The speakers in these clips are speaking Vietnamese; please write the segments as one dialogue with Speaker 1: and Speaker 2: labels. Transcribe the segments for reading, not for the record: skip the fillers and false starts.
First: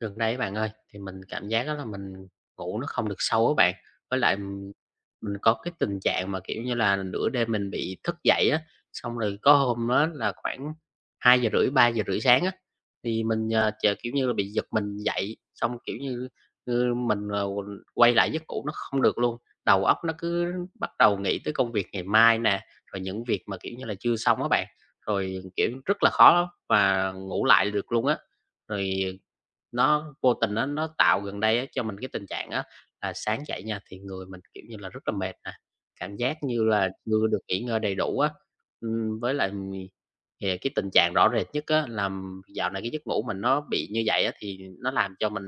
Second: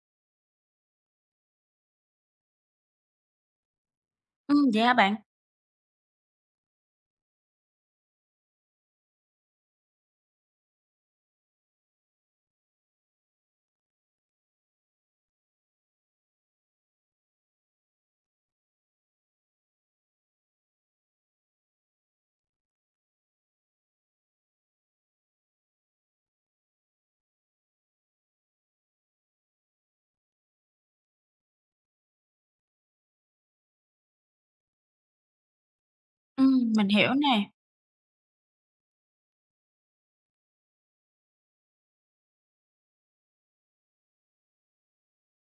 Speaker 1: Gần đây á bạn ơi, thì mình cảm giác á là mình ngủ nó không được sâu á bạn. Với lại,
Speaker 2: Vậy hả bạn?
Speaker 1: mình có cái tình trạng mà, kiểu như là, nửa đêm mình bị thức dậy á, xong rồi có hôm á là khoảng 2:30 3:30 sáng á, thì mình, ờ, ch kiểu như là, bị giật mình dậy, xong, kiểu như, mình, quỳnh quay lại giấc ngủ nó không được luôn. Đầu óc nó cứ bắt đầu nghĩ tới công việc ngày mai nè, rồi những việc mà, kiểu như là, chưa xong á bạn, rồi, kiểu, rất là khó và ngủ lại được luôn á. Rồi nó vô tình á, nó tạo gần đây á cho mình cái tình trạng á là sáng dậy nha, thì người mình, kiểu như là, rất là mệt nè, cảm giác như là
Speaker 2: Mình hiểu
Speaker 1: chưa được
Speaker 2: nè.
Speaker 1: nghỉ ngơi đầy đủ á. Với lại, thì cái tình trạng rõ rệt nhất á là dạo này cái giấc ngủ mình nó bị như vậy á, thì nó làm cho mình,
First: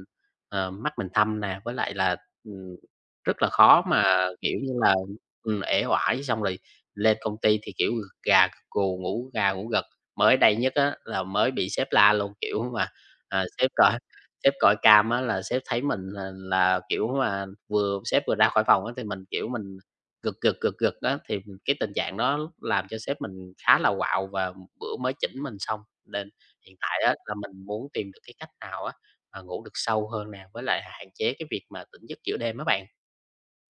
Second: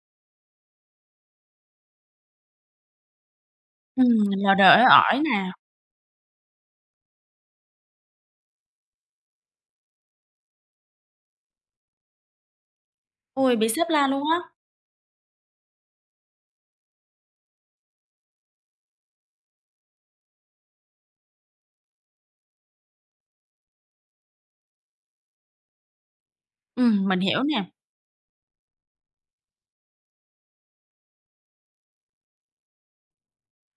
Speaker 1: mắt mình thâm nè, với lại là, ừm, rất là khó
Speaker 2: Ừm,
Speaker 1: mà,
Speaker 2: là
Speaker 1: kiểu như
Speaker 2: đợi
Speaker 1: là,
Speaker 2: ỏi nè.
Speaker 1: uể oải, xong rồi lên công ty thì, kiểu, gật gà gật gù, ngủ gà ngủ gật. Mới đây nhất á là mới bị sếp la luôn, kiểu mà, à,
Speaker 2: Ôi, bị sếp la luôn á.
Speaker 1: sếp còi cam á là sếp thấy mình là, kiểu mà, vừa sếp vừa ra khỏi phòng á thì mình, kiểu, mình gật, gật, gật, gật á, thì cái tình trạng đó làm cho sếp mình khá là quạo và bữa mới chỉnh mình xong. Nên hiện tại á
Speaker 2: Mình
Speaker 1: là
Speaker 2: hiểu
Speaker 1: mình
Speaker 2: nè.
Speaker 1: muốn tìm được cái cách nào á, mà ngủ được sâu hơn nè, với lại hạn chế cái việc mà tỉnh giấc giữa đêm á bạn.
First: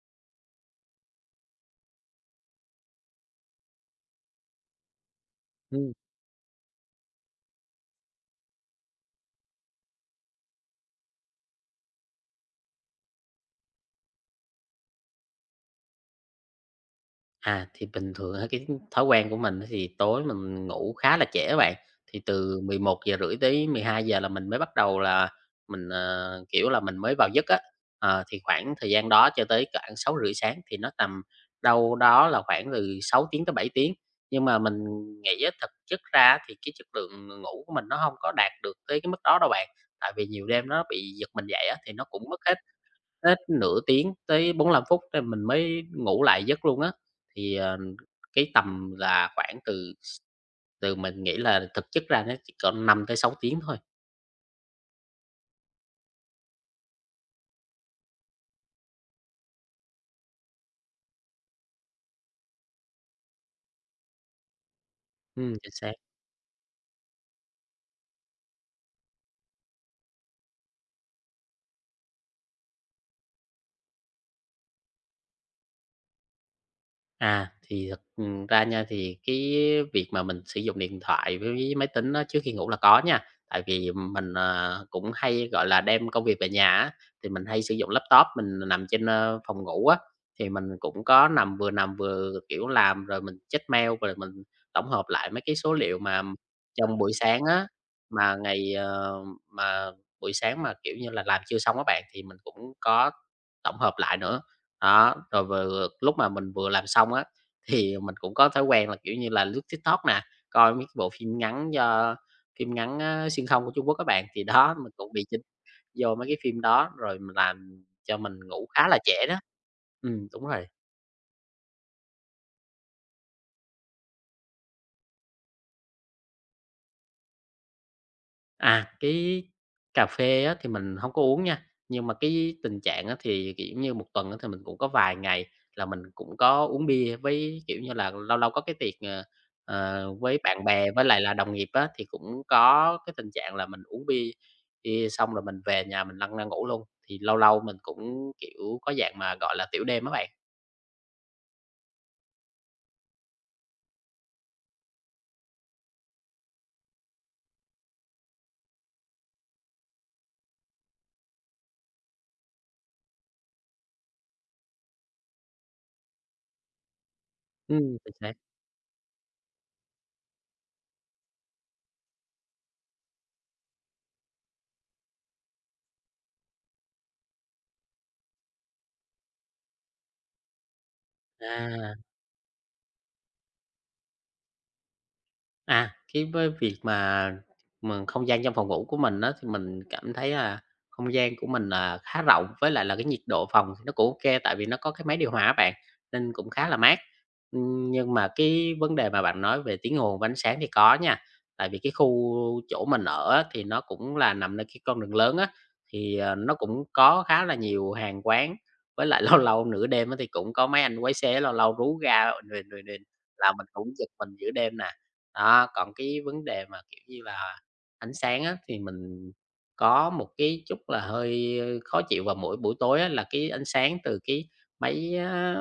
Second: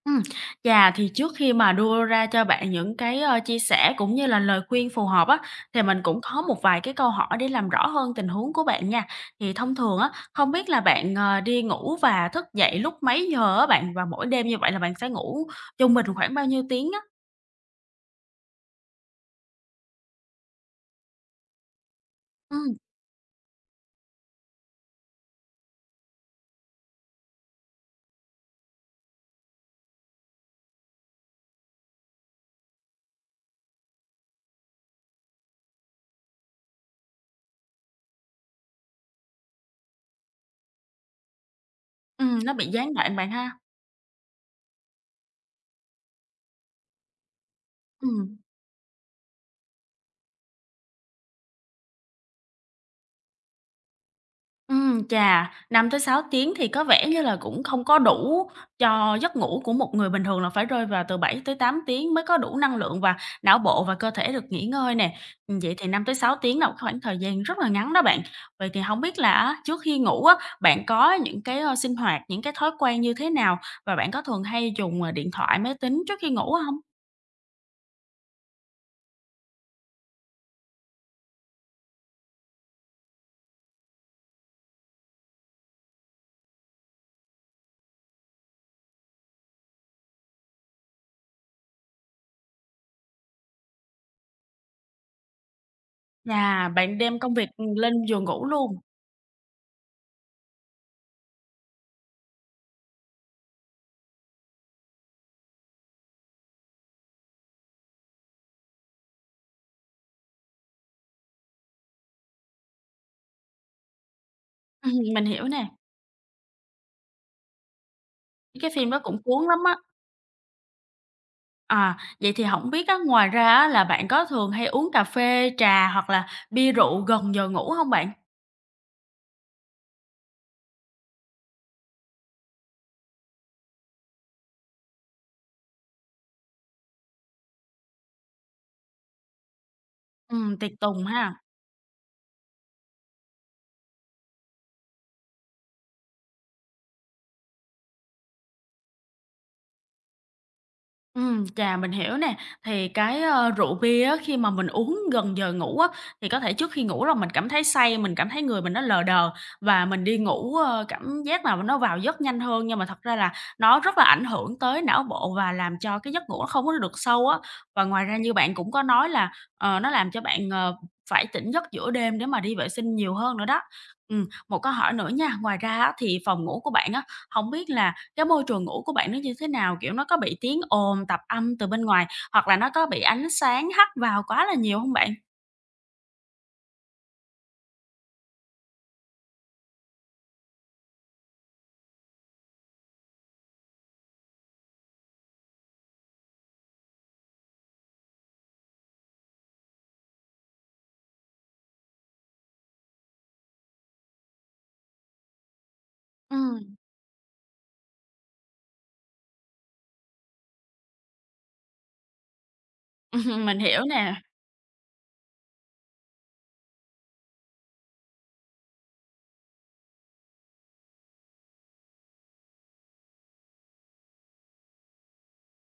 Speaker 2: Ừm, chà, thì trước khi mà đưa ra cho bạn những cái, chia sẻ cũng như là lời khuyên phù hợp á, thì mình cũng có một vài cái câu hỏi để làm rõ hơn tình huống của bạn nha. Thì thông thường á, không biết là bạn, đi ngủ và thức dậy lúc mấy giờ á bạn? Và mỗi đêm như vậy là bạn sẽ ngủ trung bình khoảng bao nhiêu tiếng á?
Speaker 1: À, thì bình thường á, cái thói quen của mình á thì tối mình ngủ khá là trễ bạn, thì từ
Speaker 2: Ừm,
Speaker 1: 11:30 tới 12 giờ là mình mới bắt đầu là mình, kiểu là, mình mới vào giấc á. Ờ, thì khoảng thời gian đó cho tới khoảng 6:30 sáng thì nó tầm đâu đó là khoảng từ 6 tiếng tới 7 tiếng. Nhưng mà mình nghĩ á, thực chất ra thì cái chất lượng ngủ của mình nó không có đạt được tới cái mức đó đâu bạn, tại vì nhiều đêm nó bị giật mình dậy á, thì nó cũng mất
Speaker 2: ừm, nó
Speaker 1: hết
Speaker 2: bị gián đoạn bạn
Speaker 1: Hết
Speaker 2: ha?
Speaker 1: nửa tiếng tới 45 phút thì mình mới ngủ lại giấc luôn á. Thì,
Speaker 2: Ừm.
Speaker 1: cái tầm là khoảng từ từ mình nghĩ là thực chất ra nó chỉ còn 5 tới 6 tiếng thôi.
Speaker 2: Chà, năm tới sáu tiếng thì có vẻ như là cũng không có đủ cho giấc ngủ của một người bình thường là phải rơi vào từ bảy tới tám tiếng mới có đủ năng lượng và não bộ và cơ thể được nghỉ ngơi nè.
Speaker 1: Chính
Speaker 2: Vậy thì
Speaker 1: xác.
Speaker 2: năm tới sáu tiếng là một khoảng thời gian rất là ngắn đó bạn. Vậy thì không biết là á, trước khi ngủ á, bạn có những cái, sinh hoạt, những cái thói quen như thế nào? Và bạn có thường hay dùng, điện thoại, máy tính trước khi ngủ không?
Speaker 1: À, thì thật, ra nha, thì cái việc mà mình sử dụng điện thoại với máy tính á, trước khi ngủ là có nha. Tại vì mình, cũng hay, gọi là, đem công việc về nhà á, thì mình hay sử dụng laptop mình nằm trên, phòng ngủ á, thì mình cũng có vừa nằm vừa, kiểu, làm rồi mình check mail, rồi mình tổng hợp lại mấy cái số liệu mà
Speaker 2: Chà,
Speaker 1: trong
Speaker 2: bạn
Speaker 1: buổi
Speaker 2: đem công
Speaker 1: sáng
Speaker 2: việc,
Speaker 1: á,
Speaker 2: lên giường
Speaker 1: mà
Speaker 2: ngủ
Speaker 1: ngày,
Speaker 2: luôn.
Speaker 1: mà buổi sáng mà, kiểu như là, làm chưa xong á bạn, thì mình cũng có tổng hợp lại nữa. Đó, rồi vừa lúc mà mình vừa làm xong á, thì mình cũng có thói quen là, kiểu như là, lướt TikTok nè, coi mấy cái bộ phim ngắn do phim ngắn á, xuyên không của Trung Quốc các bạn. Thì đó, mình cũng bị
Speaker 2: Mình
Speaker 1: dính
Speaker 2: hiểu nè,
Speaker 1: vô mấy cái phim đó, rồi mình làm cho mình ngủ
Speaker 2: cái
Speaker 1: khá
Speaker 2: phim
Speaker 1: là
Speaker 2: đó cũng
Speaker 1: trễ đó.
Speaker 2: cuốn lắm á.
Speaker 1: Đúng rồi.
Speaker 2: À, vậy thì không biết á, ngoài ra á là bạn có thường hay uống cà phê, trà hoặc là bia rượu gần giờ ngủ hông bạn?
Speaker 1: À, cái cà phê á thì mình không có uống nha, nhưng mà cái tình trạng á thì, kiểu như, một tuần á thì mình cũng có vài ngày là mình cũng có uống bia với, kiểu như là, lâu lâu có cái tiệc, với bạn
Speaker 2: Tiệt
Speaker 1: bè với
Speaker 2: tùng
Speaker 1: lại là
Speaker 2: ha.
Speaker 1: đồng nghiệp á, thì cũng có cái tình trạng là mình uống bia bia xong rồi mình về nhà mình lăn ra ngủ luôn, thì lâu lâu mình cũng, kiểu, có dạng mà, gọi là, tiểu đêm á bạn.
Speaker 2: Chà, mình hiểu nè. Thì cái, rượu bia á, khi mà mình uống gần giờ ngủ á, thì có thể trước khi ngủ là mình cảm thấy say, mình cảm thấy người mình nó lờ đờ và mình đi ngủ, cảm giác là nó vào giấc nhanh hơn. Nhưng mà thật ra là nó rất là ảnh hưởng tới não bộ và làm cho cái giấc ngủ nó không có được sâu á. Và ngoài
Speaker 1: Chính
Speaker 2: ra
Speaker 1: xác.
Speaker 2: như bạn cũng có nói là, nó làm cho bạn, phải tỉnh giấc giữa đêm để mà đi vệ sinh nhiều hơn nữa đó. Một câu hỏi nữa nha, ngoài ra á, thì phòng ngủ của bạn á, không biết là cái môi trường ngủ của bạn nó như thế nào? Kiểu, nó có bị tiếng ồn, tạp âm từ bên
Speaker 1: À.
Speaker 2: ngoài, hoặc là nó có bị ánh sáng hắt vào quá là nhiều hông bạn?
Speaker 1: À, cái với việc mà mình không gian trong phòng ngủ của mình á, thì mình cảm thấy là không gian của mình là khá rộng, với lại là cái nhiệt độ phòng thì nó cũng ok tại vì nó có cái máy điều hòa á bạn, nên cũng khá là mát. Nhưng mà cái vấn đề mà bạn nói về tiếng ồn và ánh sáng thì có nha, tại vì cái khu chỗ mình ở á, thì nó cũng là nằm nơi cái con đường lớn á, thì, nó
Speaker 2: Ừm,
Speaker 1: cũng có khá là nhiều hàng quán, với lại lâu lâu nửa đêm á, thì cũng có mấy anh quái xế lâu lâu rú ga ình ình, ình là
Speaker 2: mình
Speaker 1: mình
Speaker 2: hiểu
Speaker 1: cũng giật
Speaker 2: nè.
Speaker 1: mình giữa đêm nè. Đó, còn cái vấn đề mà, kiểu như là, ánh sáng á, thì mình có một cái chút là hơi khó chịu vào mỗi buổi tối á, là cái ánh sáng từ cái máy, á,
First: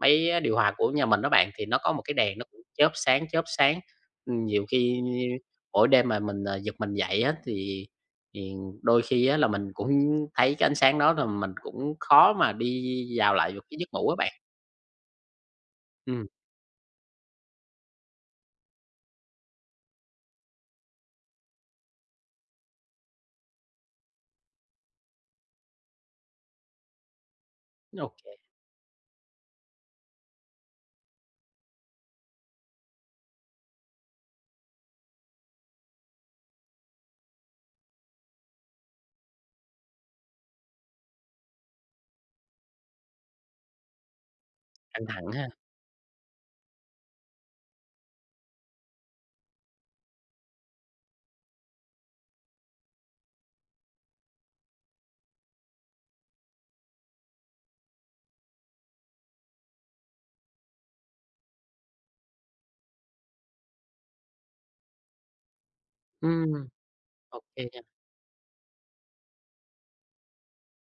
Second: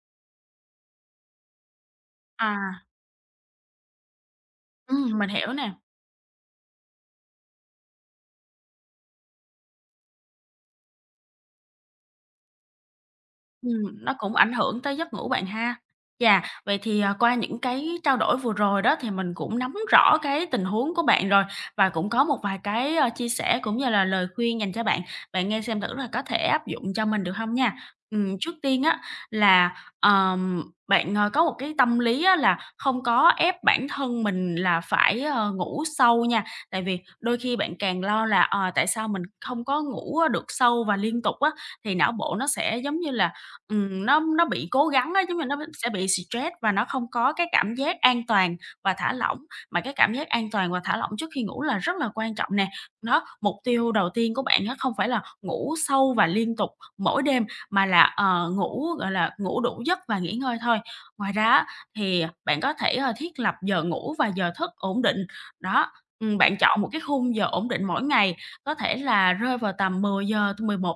Speaker 1: máy điều hòa của nhà mình đó bạn, thì nó có một cái đèn nó cũng
Speaker 2: À,
Speaker 1: chớp sáng, chớp sáng. Nhiều khi
Speaker 2: mình hiểu nè.
Speaker 1: mỗi đêm mà mình, giật mình dậy á, thì đôi khi á là mình cũng thấy cái ánh sáng đó là mình cũng khó mà đi vào lại được cái giấc ngủ á
Speaker 2: Nó
Speaker 1: bạn.
Speaker 2: cũng ảnh hưởng tới giấc ngủ bạn ha.
Speaker 1: Ừm,
Speaker 2: Chà, vậy thì, à, qua những cái trao đổi vừa rồi đó thì mình cũng nắm rõ cái tình huống của bạn rồi và cũng có một vài cái, chia sẻ cũng như là lời khuyên dành cho bạn. Bạn nghe xem thử là có thể áp dụng cho mình được không nha.
Speaker 1: ok kê,
Speaker 2: Trước tiên á là, ờm, bạn, có một cái tâm lý á là không có ép bản thân mình là phải, ngủ sâu nha, tại vì đôi khi bạn càng lo là, tại sao mình không có ngủ được sâu và liên tục á, thì não bộ nó sẽ giống như là. Nó bị cố
Speaker 1: căng
Speaker 2: gắng á,
Speaker 1: thẳng
Speaker 2: giống như
Speaker 1: ha.
Speaker 2: nó sẽ bị stress và nó không có cái cảm giác an toàn và thả lỏng, mà cái cảm giác an toàn và thả lỏng trước khi ngủ là rất là quan trọng nè. Đó, mục tiêu đầu tiên của bạn á, không phải là ngủ sâu và liên tục mỗi đêm, mà là, ngủ, gọi là, ngủ đủ giấc và nghỉ ngơi thôi. Ngoài ra á, thì bạn có thể, thiết lập giờ ngủ và giờ thức ổn định. Đó,
Speaker 1: Ừm,
Speaker 2: bạn chọn một cái khung
Speaker 1: ok
Speaker 2: giờ ổn
Speaker 1: nha,
Speaker 2: định mỗi ngày, có thể là rơi vào tầm 10:00,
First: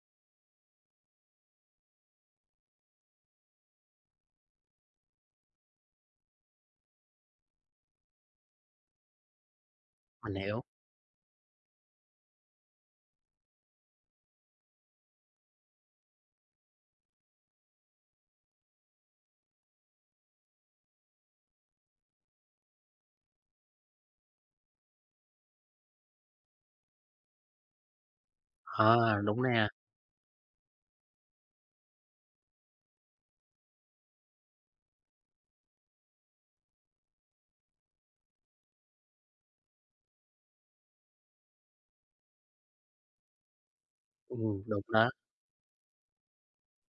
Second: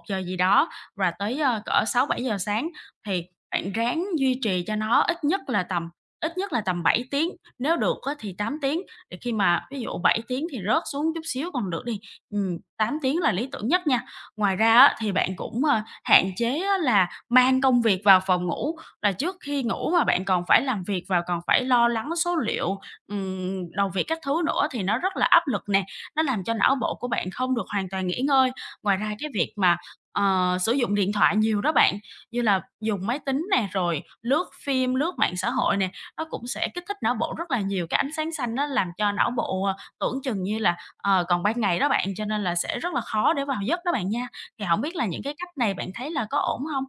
Speaker 2: giờ gì đó, và tới, cỡ sáu bảy giờ sáng thì bạn ráng duy trì cho nó ít nhất là tầm 7 tiếng, nếu được á thì 8 tiếng, để khi mà ví dụ 7
Speaker 1: mình
Speaker 2: tiếng thì
Speaker 1: hiểu.
Speaker 2: rớt xuống chút xíu còn được đi, 8 tiếng là lý tưởng nhất nha. Ngoài ra á thì bạn cũng, hạn chế á là mang công việc vào phòng ngủ, là trước khi ngủ mà bạn còn phải làm việc và còn phải lo lắng số liệu, đầu việc các thứ nữa thì nó rất là áp lực nè, nó làm cho não bộ của bạn không được hoàn toàn nghỉ ngơi. Ngoài ra
Speaker 1: À,
Speaker 2: cái
Speaker 1: đúng
Speaker 2: việc
Speaker 1: nè,
Speaker 2: mà sử dụng điện thoại nhiều đó bạn, như là dùng máy tính nè, rồi lướt phim, lướt mạng xã hội nè, nó cũng sẽ kích thích não bộ rất là nhiều. Cái ánh sáng xanh nó làm cho não bộ, tưởng chừng như là, còn ban ngày đó bạn, cho nên là sẽ rất là khó để vào giấc đó bạn nha. Thì không
Speaker 1: đúng
Speaker 2: biết là
Speaker 1: đó.
Speaker 2: những cái cách này bạn thấy là có ổn không?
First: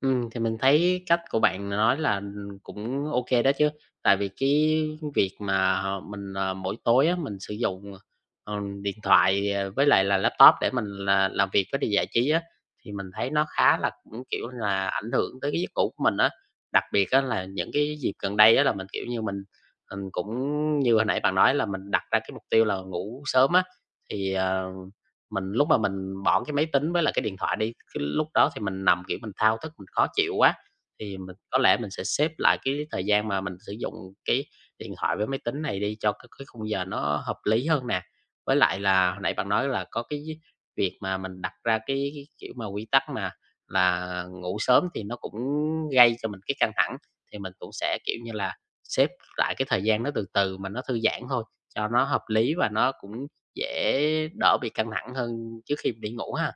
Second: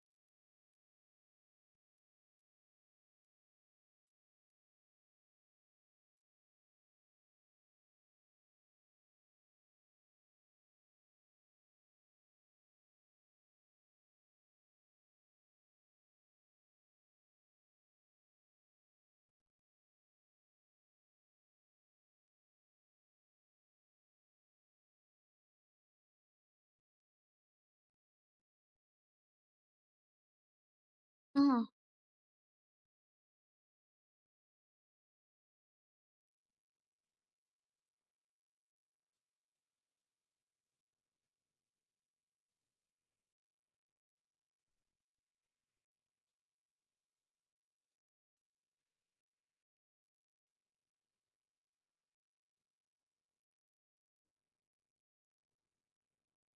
Speaker 1: Thì mình thấy cách của bạn nói là, cũng ok đó chứ, tại vì cái việc mà mình, mỗi tối á, mình sử dụng, điện thoại, với lại là laptop để mình là làm việc với đi giải trí á, thì mình thấy nó khá là cũng, kiểu là, ảnh hưởng tới cái giấc ngủ của mình á. Đặc biệt á là những cái dịp gần đây á là mình, kiểu như, mình cũng như hồi nãy bạn nói là mình đặt ra cái mục tiêu là ngủ sớm á, thì, mình lúc mà mình bỏ cái máy tính với lại cái điện thoại đi, cái lúc đó thì mình nằm, kiểu, mình thao thức, mình khó chịu quá, thì mình có
Speaker 2: Ừm.
Speaker 1: lẽ mình sẽ xếp lại cái thời gian mà mình sử dụng cái điện thoại với máy tính này đi cho cái khung giờ nó hợp lý hơn nè. Với lại là hồi nãy bạn nói là có cái việc mà mình đặt ra cái, kiểu, mà quy tắc mà là ngủ sớm thì nó cũng gây cho mình cái căng thẳng, thì mình cũng sẽ, kiểu như là, xếp lại cái thời gian nó từ từ mà nó thư giãn thôi, cho nó hợp lý và nó cũng dễ đỡ bị căng thẳng hơn trước khi đi ngủ ha.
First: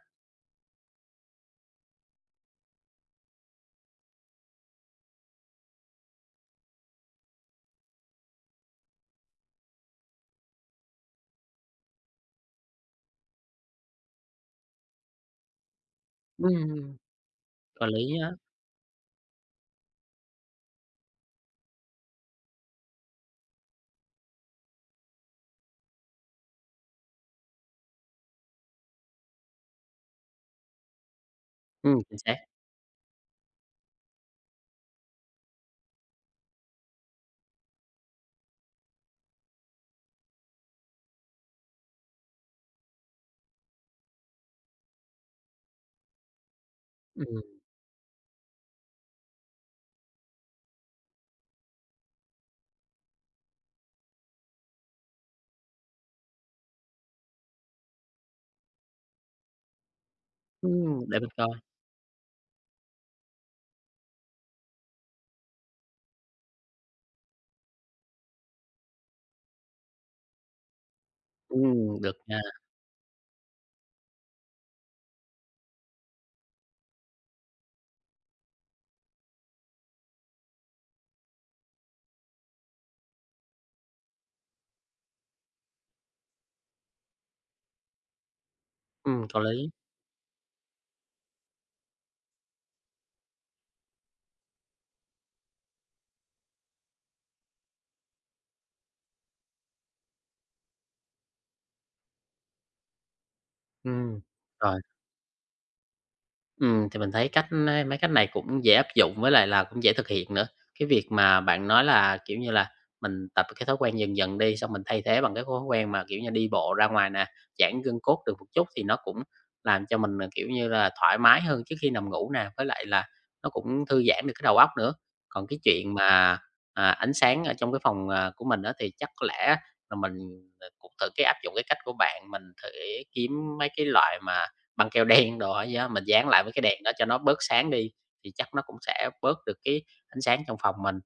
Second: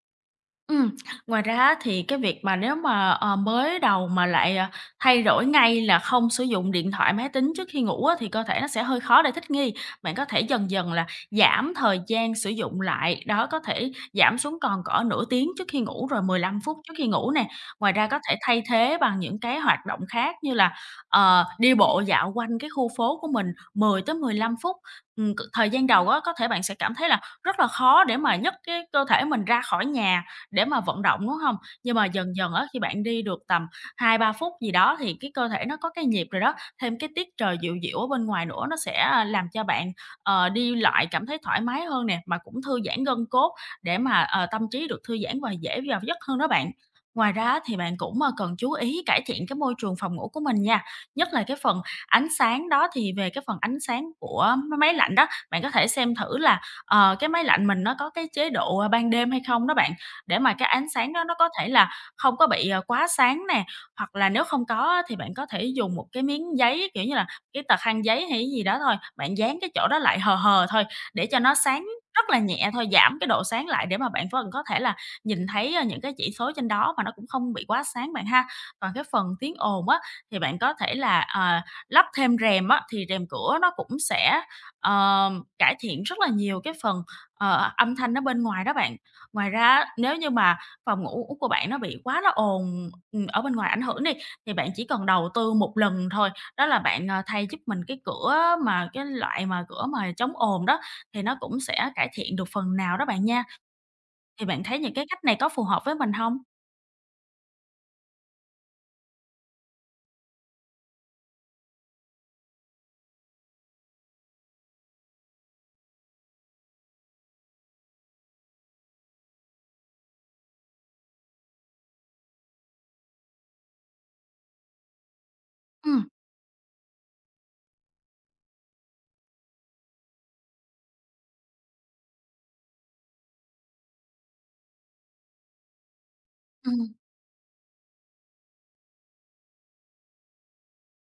Speaker 2: Ừm, ngoài ra á thì cái việc mà nếu mà, mới đầu mà lại, thay đổi ngay là không sử dụng điện thoại, máy tính trước khi ngủ á, thì cơ thể nó sẽ hơi khó để thích nghi. Bạn có thể dần dần là giảm thời gian sử dụng lại, đó, có thể giảm xuống còn cỡ nửa tiếng trước khi ngủ, rồi 15 phút trước
Speaker 1: Ừm,
Speaker 2: khi ngủ nè.
Speaker 1: có
Speaker 2: Ngoài
Speaker 1: lý
Speaker 2: ra có
Speaker 1: á,
Speaker 2: thể thay thế bằng những cái hoạt động khác như là, đi bộ dạo quanh cái khu phố của mình 15 phút. Thời gian đầu á, có thể bạn sẽ cảm thấy là rất là khó để mà nhấc cái cơ thể mình ra khỏi nhà để mà vận động, đúng không? Nhưng mà
Speaker 1: chính xác,
Speaker 2: dần dần á, khi bạn đi được tầm hai ba phút gì đó thì cái cơ thể nó có cái nhịp rồi đó, thêm cái tiết trời dịu dịu ở bên ngoài nữa nó sẽ làm cho bạn, đi lại cảm thấy thoải mái hơn nè, mà cũng thư giãn gân cốt để mà, tâm trí được thư giãn và dễ vào giấc hơn đó bạn. Ngoài
Speaker 1: ừm,
Speaker 2: ra thì bạn cũng, cần chú ý cải thiện cái môi trường phòng ngủ của mình nha, nhất là cái phần ánh sáng đó, thì về cái phần ánh sáng của máy lạnh đó, bạn có thể xem thử là, cái máy lạnh mình nó có cái chế độ ban đêm hay không đó bạn để mà cái ánh sáng
Speaker 1: để
Speaker 2: đó
Speaker 1: mình
Speaker 2: nó
Speaker 1: coi,
Speaker 2: có thể là không có bị, quá sáng nè, hoặc là nếu không có á thì bạn có thể dùng một cái miếng giấy, kiểu như là, cái tờ khăn giấy hay gì đó thôi, bạn dán cái chỗ đó lại hờ hờ thôi để cho nó sáng
Speaker 1: được
Speaker 2: rất là
Speaker 1: nha,
Speaker 2: nhẹ thôi, giảm cái độ sáng lại để mà bạn vẫn có thể là nhìn thấy, những cái chỉ số trên đó mà nó cũng không bị quá sáng bạn ha. Còn cái phần tiếng ồn á, thì bạn có thể là, lắp thêm rèm á, thì rèm cửa nó cũng sẽ, ờ, cải thiện rất là nhiều cái phần, âm thanh ở bên ngoài đó bạn.
Speaker 1: có
Speaker 2: Ngoài ra
Speaker 1: lý,
Speaker 2: á, nếu như mà phòng ngủ của bạn nó bị quá là ồn, ở bên ngoài ảnh hưởng đi, thì bạn chỉ cần đầu tư một lần thôi, đó là bạn, thay giúp mình cái cửa mà cái loại mà cửa mà chống ồn đó, thì nó cũng sẽ cải thiện được phần nào đó bạn nha.
Speaker 1: ừm,
Speaker 2: Thì bạn thấy
Speaker 1: rồi.
Speaker 2: những cái cách này có phù hợp với mình không?
Speaker 1: Thì mình thấy cách á mấy cách này cũng dễ áp dụng với lại là cũng dễ thực hiện nữa. Cái việc mà bạn nói là, kiểu như là, mình tập cái thói quen dần dần đi, xong mình thay thế bằng cái thói quen mà, kiểu như, đi bộ ra ngoài nè, giãn gân cốt được một chút thì nó cũng làm cho mình, à, kiểu như là, thoải mái hơn trước khi nằm ngủ nè, với lại là nó cũng thư giãn được cái đầu óc nữa. Còn cái chuyện
Speaker 2: Ừm,
Speaker 1: mà, à, ánh sáng ở trong cái phòng, của mình đó thì chắc có lẽ là mình, cũng thử cái áp dụng cái cách của bạn, mình thử kiếm mấy cái loại mà băng keo đen đồ á gì đó, mình dán lại với cái đèn đó
Speaker 2: ừm,
Speaker 1: cho nó bớt sáng đi, thì chắc nó cũng sẽ bớt được cái ánh sáng trong phòng mình.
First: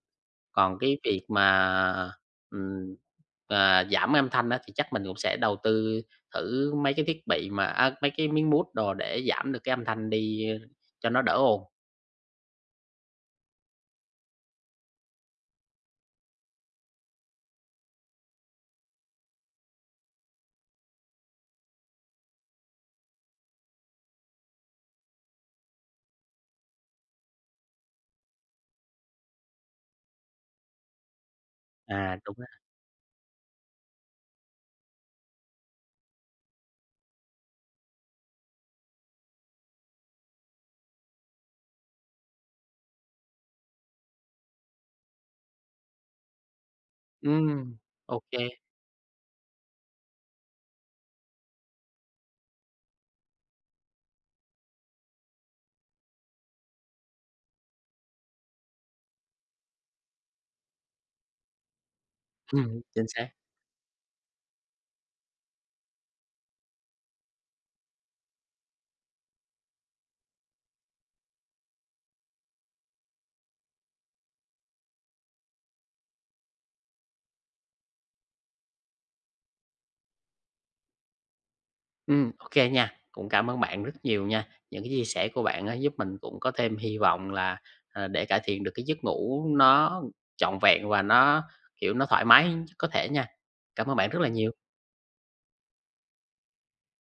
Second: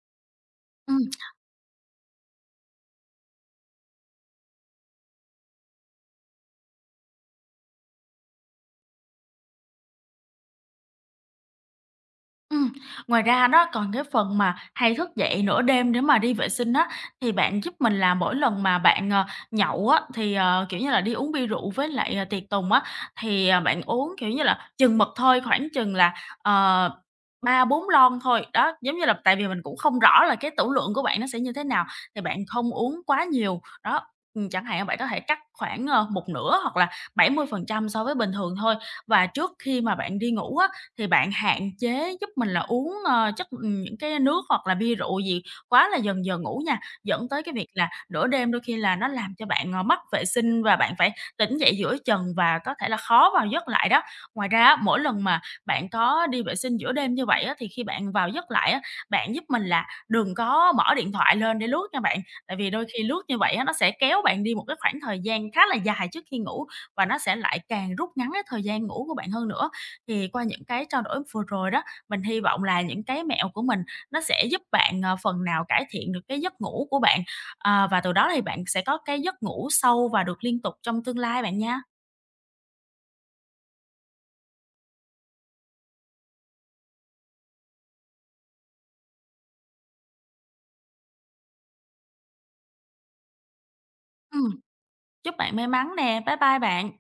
Speaker 1: Còn cái
Speaker 2: ừm.
Speaker 1: việc mà, ừm, giảm âm thanh á, thì chắc mình cũng sẽ đầu tư thử mấy cái thiết bị mà á, mấy cái miếng mút đồ để giảm được cái âm thanh đi, cho nó đỡ ồn.
Speaker 2: Ừm, ngoài ra đó còn cái phần mà hay thức dậy nửa đêm để mà đi vệ sinh á, thì bạn giúp mình là mỗi lần mà bạn, nhậu á, thì, kiểu như là, đi uống bia rượu với lại, tiệc tùng á, thì, bạn uống, kiểu như là, chừng mực thôi, khoảng chừng là, ờ, 3-4 lon thôi. Đó, giống như là tại vì mình cũng không rõ là cái tửu lượng của bạn nó sẽ như thế nào,
Speaker 1: À,
Speaker 2: thì
Speaker 1: đúng
Speaker 2: bạn
Speaker 1: á.
Speaker 2: không uống quá nhiều. Đó, chẳng hạn bạn có thể cắt khoảng, một nửa hoặc là 70% so với bình thường thôi. Và trước khi mà bạn đi ngủ á, thì bạn hạn chế giúp mình là uống, những cái nước hoặc là bia rượu gì quá là dần giờ ngủ nha, dẫn tới cái việc
Speaker 1: Ừm,
Speaker 2: là
Speaker 1: ô
Speaker 2: nửa đêm đôi khi là nó làm cho bạn, mất vệ sinh và bạn phải tỉnh dậy giữa chừng và có thể là khó vào giấc lại đó. Ngoài ra á, mỗi lần mà bạn có đi vệ sinh giữa đêm như vậy á, thì khi bạn vào giấc lại á, bạn giúp mình là đừng có mở điện thoại lên để lướt nha bạn, tại vì
Speaker 1: ừm,
Speaker 2: đôi khi
Speaker 1: chính
Speaker 2: lướt
Speaker 1: xác.
Speaker 2: như vậy á, nó sẽ kéo bạn đi một cái khoảng thời gian khá là dài trước khi ngủ và nó sẽ lại càng rút ngắn cái thời gian ngủ của bạn hơn nữa. Thì qua những cái trao đổi vừa rồi đó, mình hy vọng là những cái mẹo của mình nó sẽ giúp bạn, phần nào cải thiện được cái giấc ngủ của bạn, và từ đó thì bạn sẽ có cái giấc ngủ sâu và được liên tục trong tương lai bạn nha.
Speaker 1: Ừ, ok nha. Cũng cảm ơn bạn rất nhiều nha. Những cái chia sẻ của bạn á giúp mình cũng có thêm hy vọng là, để cải thiện được cái giấc ngủ nó trọn vẹn và nó, kiểu, nó thoải mái nhất có thể nha. Cảm ơn bạn rất là nhiều.
Speaker 2: Ừm, chúc bạn may mắn nè. Bye bye bạn.